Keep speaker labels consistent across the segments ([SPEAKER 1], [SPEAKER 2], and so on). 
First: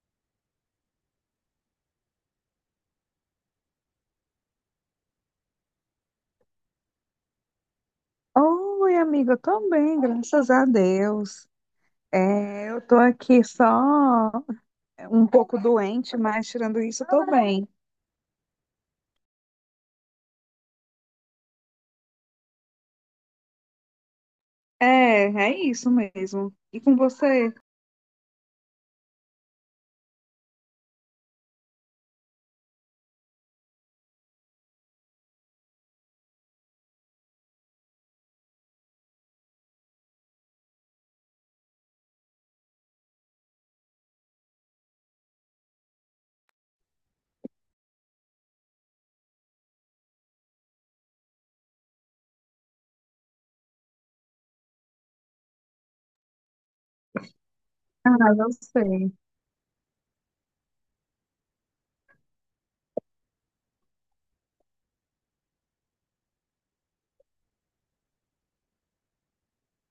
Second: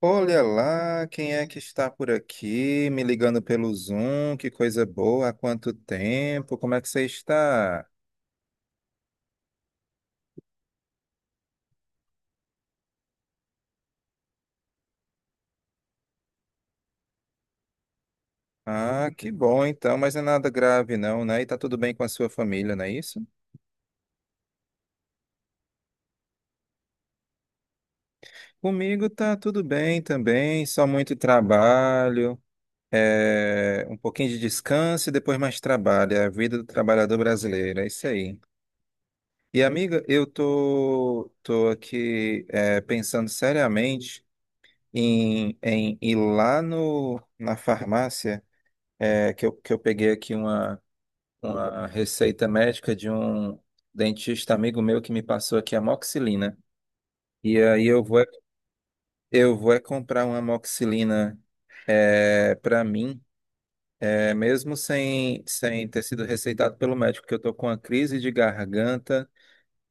[SPEAKER 1] Olha lá, quem é que está por aqui, me ligando pelo Zoom? Que coisa boa, há quanto tempo? Como é que você está?
[SPEAKER 2] Oi, amiga, eu tô bem, graças a Deus. Eu tô aqui só um pouco doente, mas tirando isso, eu tô bem.
[SPEAKER 1] Ah, que bom então, mas não é nada grave não, né? E tá tudo bem com a sua família, não é isso?
[SPEAKER 2] É, é isso mesmo. E com você?
[SPEAKER 1] Comigo tá tudo bem também, só muito trabalho, um pouquinho de descanso e depois mais trabalho, é a vida do trabalhador brasileiro, é isso aí. E amiga, eu tô aqui pensando seriamente em ir lá no, na farmácia, que eu peguei aqui uma receita médica de um dentista amigo meu que me passou aqui a amoxicilina. E aí eu
[SPEAKER 2] Ah,
[SPEAKER 1] vou,
[SPEAKER 2] eu sei.
[SPEAKER 1] eu vou é comprar uma amoxicilina, para mim, mesmo sem ter sido receitado pelo médico, que eu tô com uma crise de garganta.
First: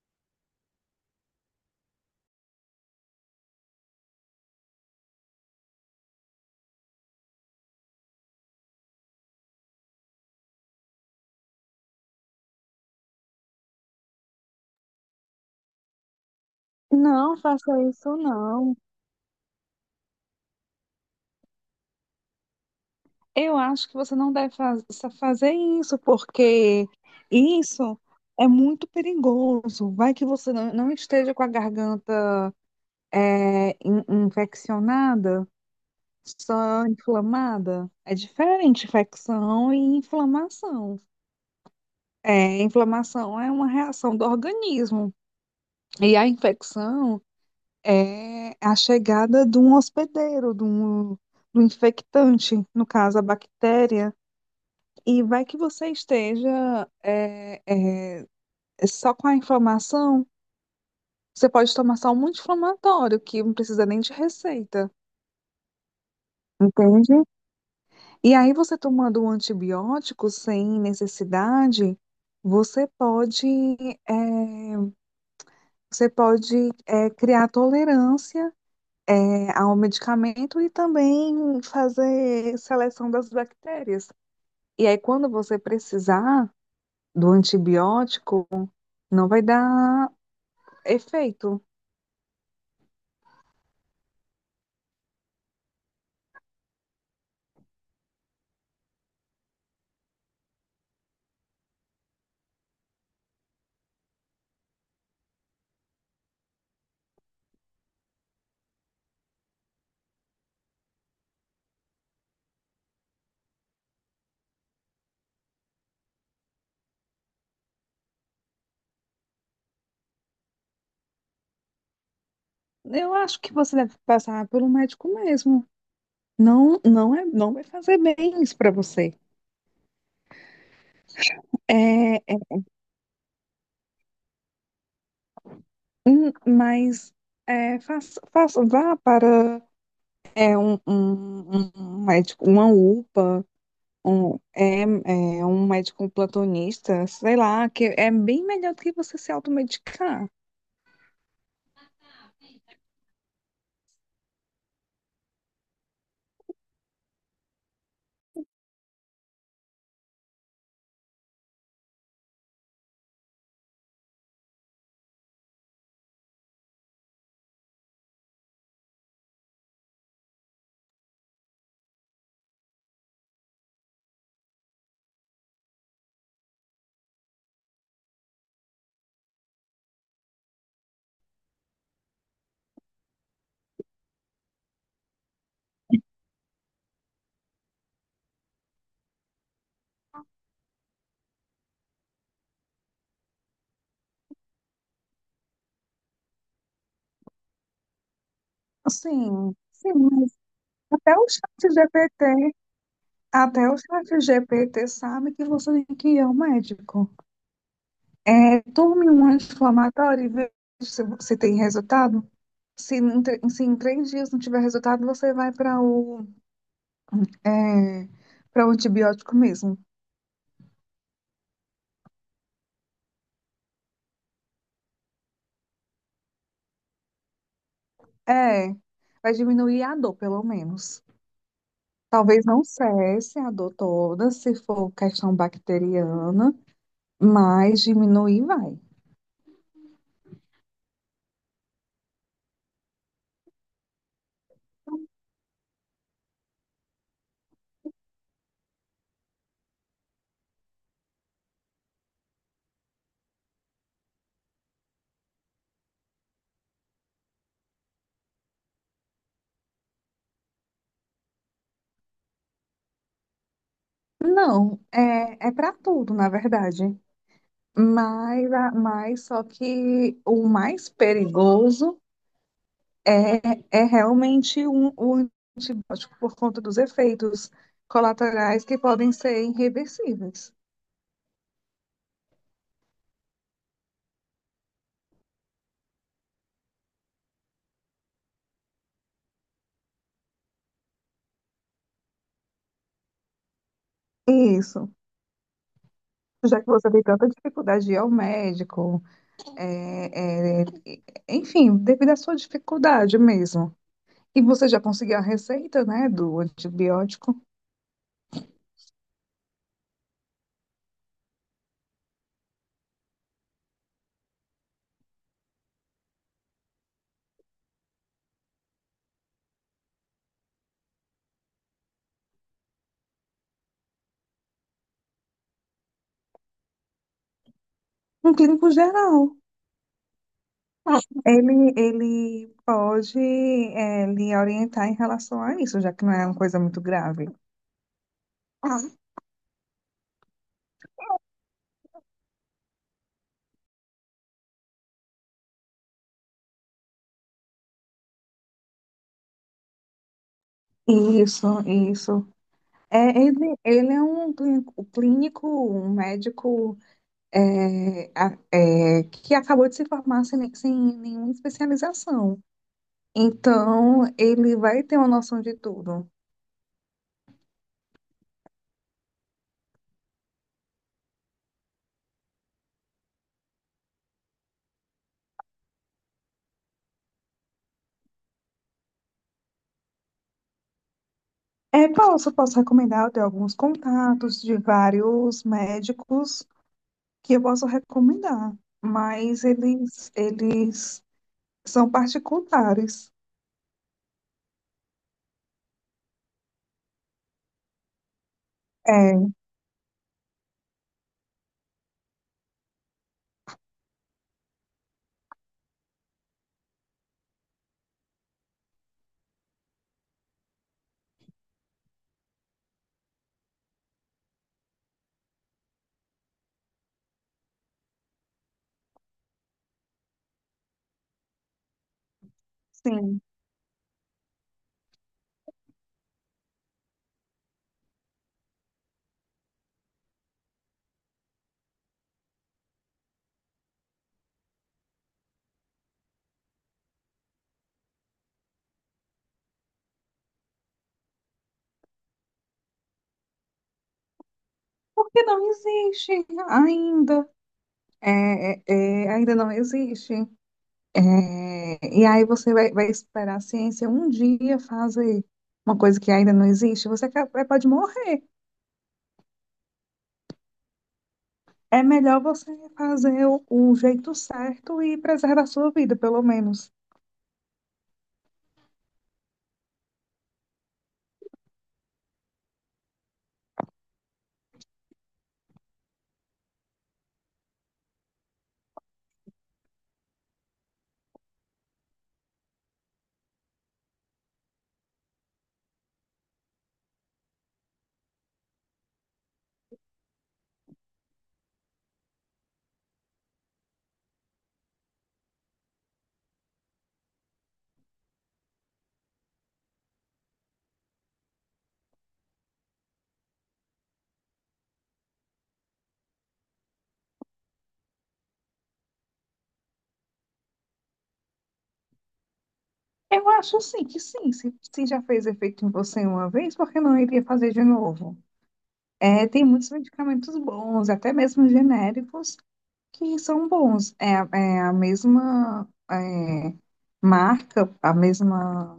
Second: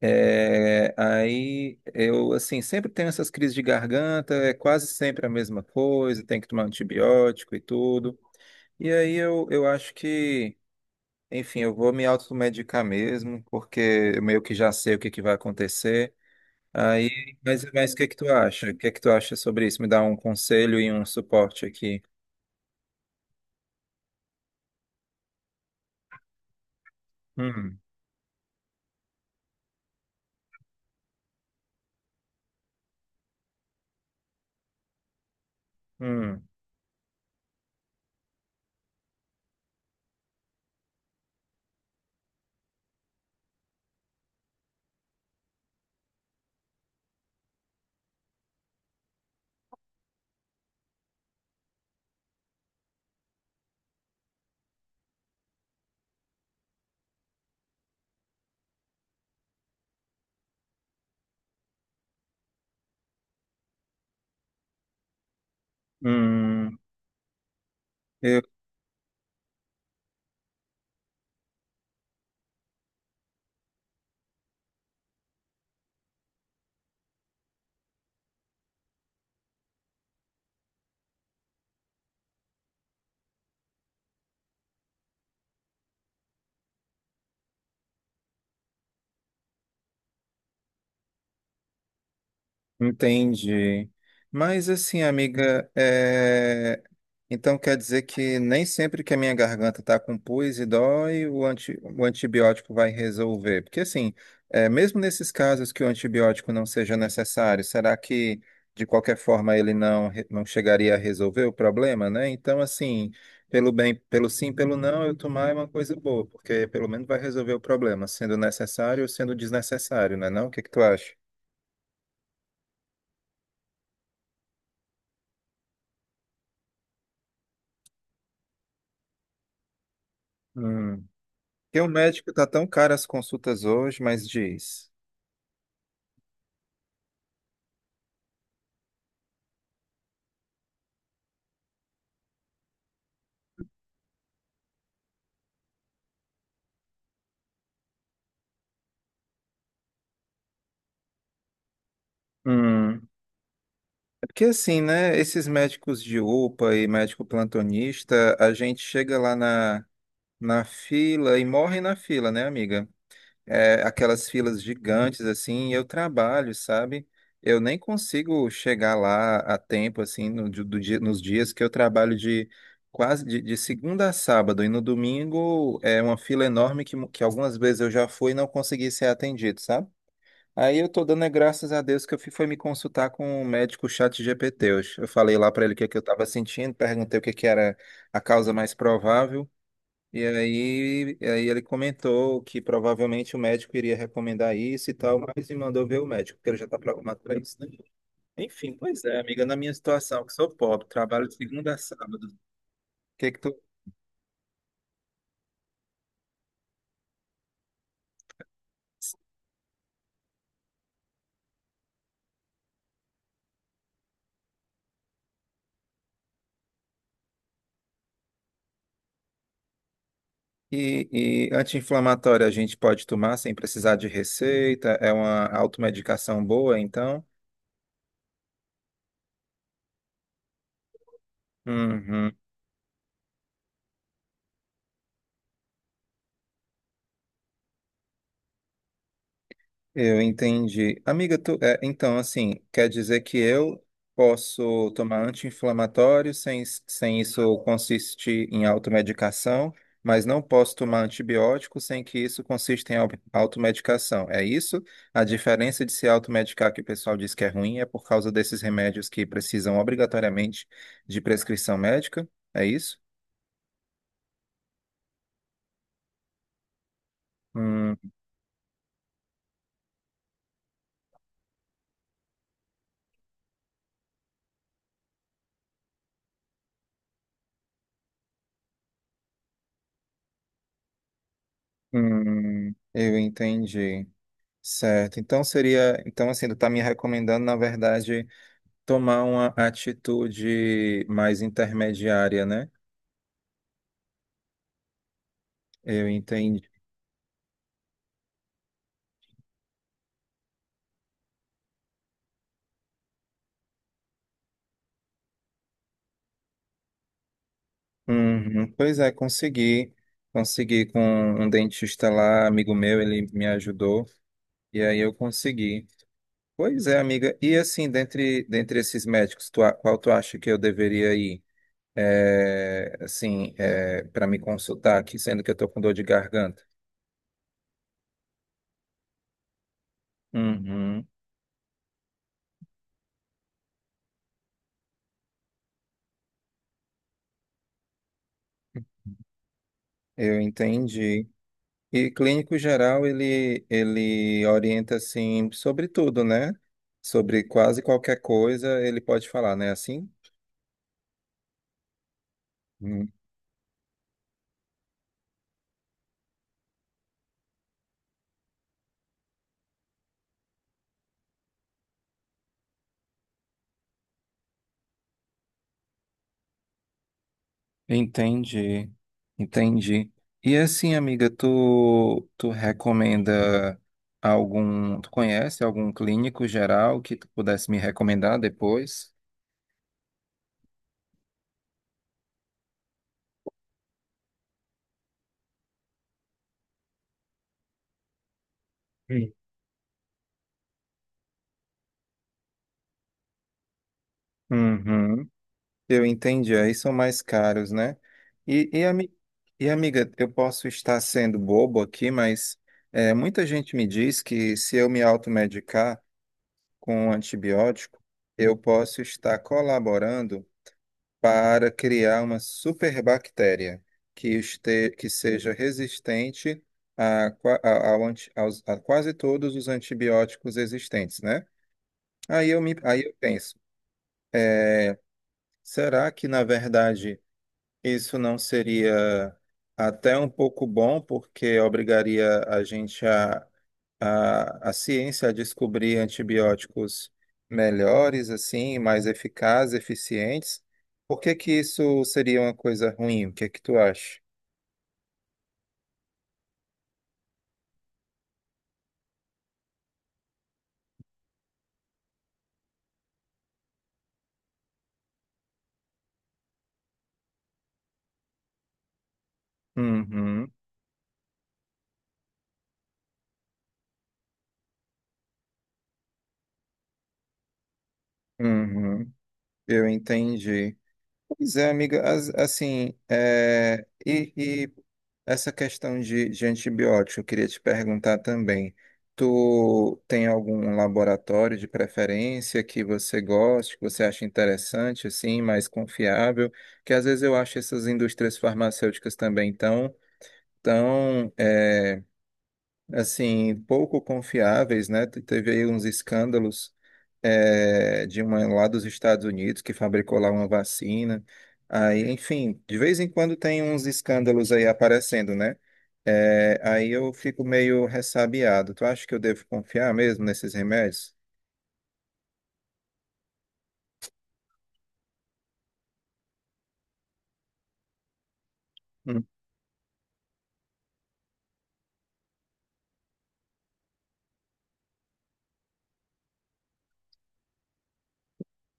[SPEAKER 1] É, aí eu assim sempre tenho essas crises de garganta, é quase sempre a mesma coisa, tem que tomar antibiótico e tudo. E aí eu acho enfim, eu vou me automedicar mesmo, porque eu meio que já sei o que que vai acontecer.
[SPEAKER 2] Não
[SPEAKER 1] Aí,
[SPEAKER 2] faça
[SPEAKER 1] mas o que que
[SPEAKER 2] isso,
[SPEAKER 1] tu acha? O
[SPEAKER 2] não.
[SPEAKER 1] que que tu acha sobre isso? Me dá um conselho e um suporte aqui.
[SPEAKER 2] Eu acho que você não fazer isso, porque
[SPEAKER 1] Hum,
[SPEAKER 2] isso é muito perigoso. Vai que você não esteja com a garganta infeccionada.
[SPEAKER 1] hum,
[SPEAKER 2] Só inflamada? É diferente, infecção e inflamação. É, inflamação é uma reação do organismo. E a infecção é a chegada de um hospedeiro, do infectante, no caso a bactéria. E vai que você esteja só com a inflamação. Você pode tomar só um anti-inflamatório, que não precisa nem de receita.
[SPEAKER 1] hum.
[SPEAKER 2] Entende? E aí, você tomando um antibiótico sem necessidade, você pode, eh, você pode criar tolerância ao medicamento e também fazer seleção das bactérias. E aí, quando você precisar do antibiótico, não vai dar efeito.
[SPEAKER 1] Entendi. Mas assim, amiga, é, então quer dizer que nem sempre que a minha garganta tá com pus e dói, o, anti... o antibiótico vai resolver. Porque assim, é, mesmo nesses casos que o antibiótico não seja necessário, será que de qualquer forma ele não, não chegaria a resolver o problema, né? Então assim, pelo bem, pelo sim, pelo não, eu tomar é uma coisa boa, porque pelo menos vai resolver o problema, sendo necessário ou sendo desnecessário, né não? O que que tu acha?
[SPEAKER 2] Eu acho que você deve passar por um médico mesmo. Não, não é, não vai fazer bem isso para você.
[SPEAKER 1] Porque o
[SPEAKER 2] É,
[SPEAKER 1] médico tá tão caro as consultas hoje, mas diz.
[SPEAKER 2] Mas vá para um médico, uma UPA, um médico plantonista, sei lá, que é bem melhor do que você se automedicar.
[SPEAKER 1] Hum. É porque assim, né? Esses médicos de UPA e médico plantonista, a gente chega lá na, na fila e morre na fila, né, amiga? É, aquelas filas gigantes, assim, e eu trabalho, sabe? Eu nem consigo chegar lá a tempo, assim, no, nos dias que eu trabalho de quase de segunda a sábado, e no domingo é uma fila enorme que, que algumas vezes eu já fui e não consegui ser atendido, sabe? Aí eu tô dando é graças a Deus que eu fui foi me consultar com um médico chat GPT. Eu falei lá pra ele o que é que eu tava sentindo, perguntei o que é que era a causa mais provável. E aí ele comentou que provavelmente o médico iria recomendar isso e tal, mas me mandou ver o médico, porque ele já tá programado pra isso, né? Enfim, pois é, amiga,
[SPEAKER 2] Assim,
[SPEAKER 1] na minha
[SPEAKER 2] sim,
[SPEAKER 1] situação, que
[SPEAKER 2] mas
[SPEAKER 1] sou pobre,
[SPEAKER 2] até
[SPEAKER 1] trabalho de
[SPEAKER 2] o
[SPEAKER 1] segunda a
[SPEAKER 2] chat
[SPEAKER 1] sábado.
[SPEAKER 2] GPT,
[SPEAKER 1] Que é que tu...
[SPEAKER 2] até o chat GPT sabe que você tem que ir ao médico. É, tome um anti-inflamatório e veja se você tem resultado. Se em três dias não tiver resultado, você vai para É, para o antibiótico mesmo.
[SPEAKER 1] E, e anti-inflamatório a gente pode tomar sem precisar de receita, é uma automedicação boa, então.
[SPEAKER 2] É, vai diminuir a dor, pelo menos.
[SPEAKER 1] Uhum.
[SPEAKER 2] Talvez não cesse a dor toda, se for questão bacteriana, mas diminuir vai.
[SPEAKER 1] Eu entendi. Amiga, tu, é, então, assim, quer dizer que eu posso tomar anti-inflamatório sem isso consistir em automedicação, mas não posso tomar antibiótico sem que isso consista em automedicação. É isso? A diferença de se automedicar, que o pessoal diz que é ruim, é por causa desses remédios que precisam obrigatoriamente de prescrição médica? É isso?
[SPEAKER 2] Não, é para tudo, na verdade.
[SPEAKER 1] Hum,
[SPEAKER 2] Mas só que o mais perigoso é, é realmente o antibiótico por conta dos efeitos colaterais que podem ser irreversíveis.
[SPEAKER 1] eu entendi. Certo. Então seria, então assim, tu tá me recomendando, na verdade, tomar uma atitude mais intermediária, né?
[SPEAKER 2] Isso.
[SPEAKER 1] Eu
[SPEAKER 2] Já que
[SPEAKER 1] entendi.
[SPEAKER 2] você tem tanta dificuldade de ir ao médico, é, é, enfim, devido à sua dificuldade mesmo. E você já conseguiu a receita, né, do antibiótico?
[SPEAKER 1] Uhum. Pois é, consegui. Consegui com um dentista lá, amigo meu, ele me ajudou e aí eu consegui. Pois é, amiga. E assim, dentre, dentre esses médicos, tu, qual tu acha que eu deveria ir? É, assim, é, para me consultar aqui, sendo que eu tô com dor de garganta.
[SPEAKER 2] Um clínico geral,
[SPEAKER 1] Uhum.
[SPEAKER 2] ele pode, é, lhe orientar em relação a isso, já que não é uma coisa muito grave. Ah,
[SPEAKER 1] Eu entendi. E clínico geral, ele orienta, assim, sobre tudo, né? Sobre quase qualquer coisa, ele pode falar, né? Assim?
[SPEAKER 2] isso, isso. É,
[SPEAKER 1] Hum.
[SPEAKER 2] ele é um clínico, um clínico, um médico que acabou de se formar sem nenhuma especialização. Então, ele vai ter uma noção de tudo.
[SPEAKER 1] Entendi, entendi. E assim, amiga, tu recomenda algum, tu conhece algum clínico geral que tu pudesse me recomendar depois?
[SPEAKER 2] É, posso, posso recomendar. Eu tenho alguns contatos de vários médicos que eu posso recomendar,
[SPEAKER 1] Hum.
[SPEAKER 2] mas eles são particulares.
[SPEAKER 1] Uhum. Eu entendi, aí são mais caros, né? E, e, ami-
[SPEAKER 2] É,
[SPEAKER 1] amiga, eu posso estar sendo bobo aqui, mas é, muita gente me diz que se eu me automedicar com um antibiótico, eu posso estar colaborando para criar uma superbactéria que, este, que seja resistente a, a quase todos os antibióticos existentes, né? Aí eu
[SPEAKER 2] sim.
[SPEAKER 1] penso, é, será que na verdade isso não seria até um pouco bom, porque obrigaria a gente a ciência a descobrir antibióticos melhores, assim, mais eficazes, eficientes. Por que que isso seria uma coisa ruim? O que é que tu acha?
[SPEAKER 2] Porque não existe ainda. É, é, É, ainda não existe. É, e aí você vai, vai esperar a ciência um dia fazer uma coisa que ainda não existe, pode morrer.
[SPEAKER 1] Uhum,
[SPEAKER 2] É melhor você fazer o jeito certo e preservar a sua vida, pelo menos.
[SPEAKER 1] uhum, eu entendi. Pois é, amiga, assim, e essa questão de antibiótico, eu queria te perguntar também. Tu tem algum laboratório de preferência que você goste, que você acha interessante, assim, mais confiável? Que às vezes eu acho essas indústrias farmacêuticas também tão é, assim, pouco confiáveis, né? Teve aí uns escândalos, é, de uma lá dos Estados Unidos que fabricou lá uma vacina. Aí, enfim, de vez em quando tem uns escândalos aí aparecendo, né? É, aí eu fico meio ressabiado. Tu acha que eu devo confiar mesmo nesses remédios?
[SPEAKER 2] Eu acho sim que sim. Se já fez efeito em você uma vez, por que não iria fazer de novo?
[SPEAKER 1] Hum,
[SPEAKER 2] É, tem muitos medicamentos bons, até mesmo genéricos, que são bons. É a mesma marca, a mesma,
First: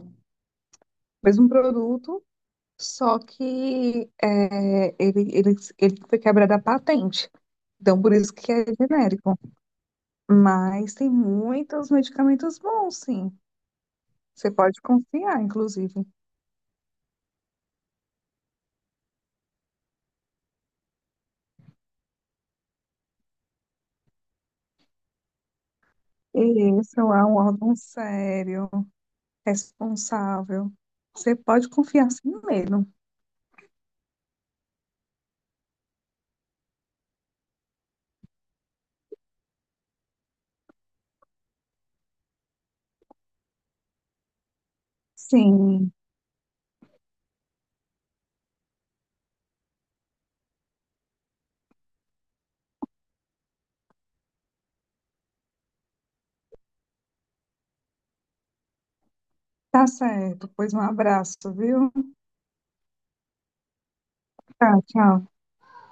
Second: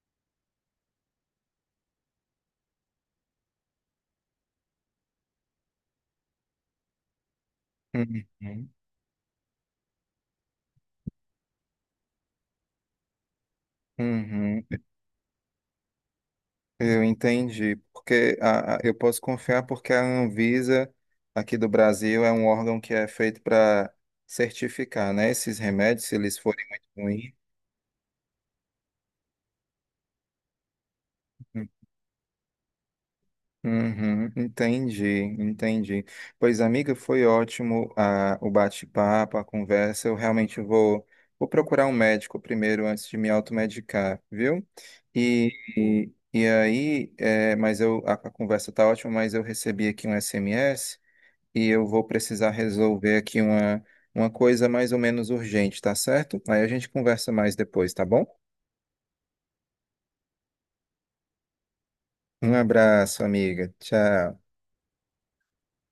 [SPEAKER 2] mesmo produto, só que ele foi quebrado a patente. Então, por isso que é
[SPEAKER 1] uhum,
[SPEAKER 2] genérico. Mas tem muitos medicamentos bons, sim. Você
[SPEAKER 1] uhum.
[SPEAKER 2] pode confiar, inclusive.
[SPEAKER 1] Eu entendi, porque eu posso confiar porque a Anvisa aqui do Brasil é um órgão que é feito para certificar, né, esses remédios, se eles forem
[SPEAKER 2] E
[SPEAKER 1] muito
[SPEAKER 2] isso é
[SPEAKER 1] ruins.
[SPEAKER 2] um órgão sério, responsável. Você pode confiar sim mesmo.
[SPEAKER 1] Uhum, entendi, entendi. Pois, amiga, foi ótimo, ah, o bate-papo, a conversa. Eu realmente vou procurar um médico primeiro antes de me automedicar, viu?
[SPEAKER 2] Sim,
[SPEAKER 1] E aí, é, mas eu, a conversa tá ótima, mas eu recebi aqui um SMS e eu vou precisar resolver aqui uma coisa mais ou menos urgente, tá certo? Aí a gente conversa mais depois, tá bom?
[SPEAKER 2] tá certo. Pois um abraço, viu?
[SPEAKER 1] Um abraço, amiga. Tchau.
[SPEAKER 2] Tá, tchau.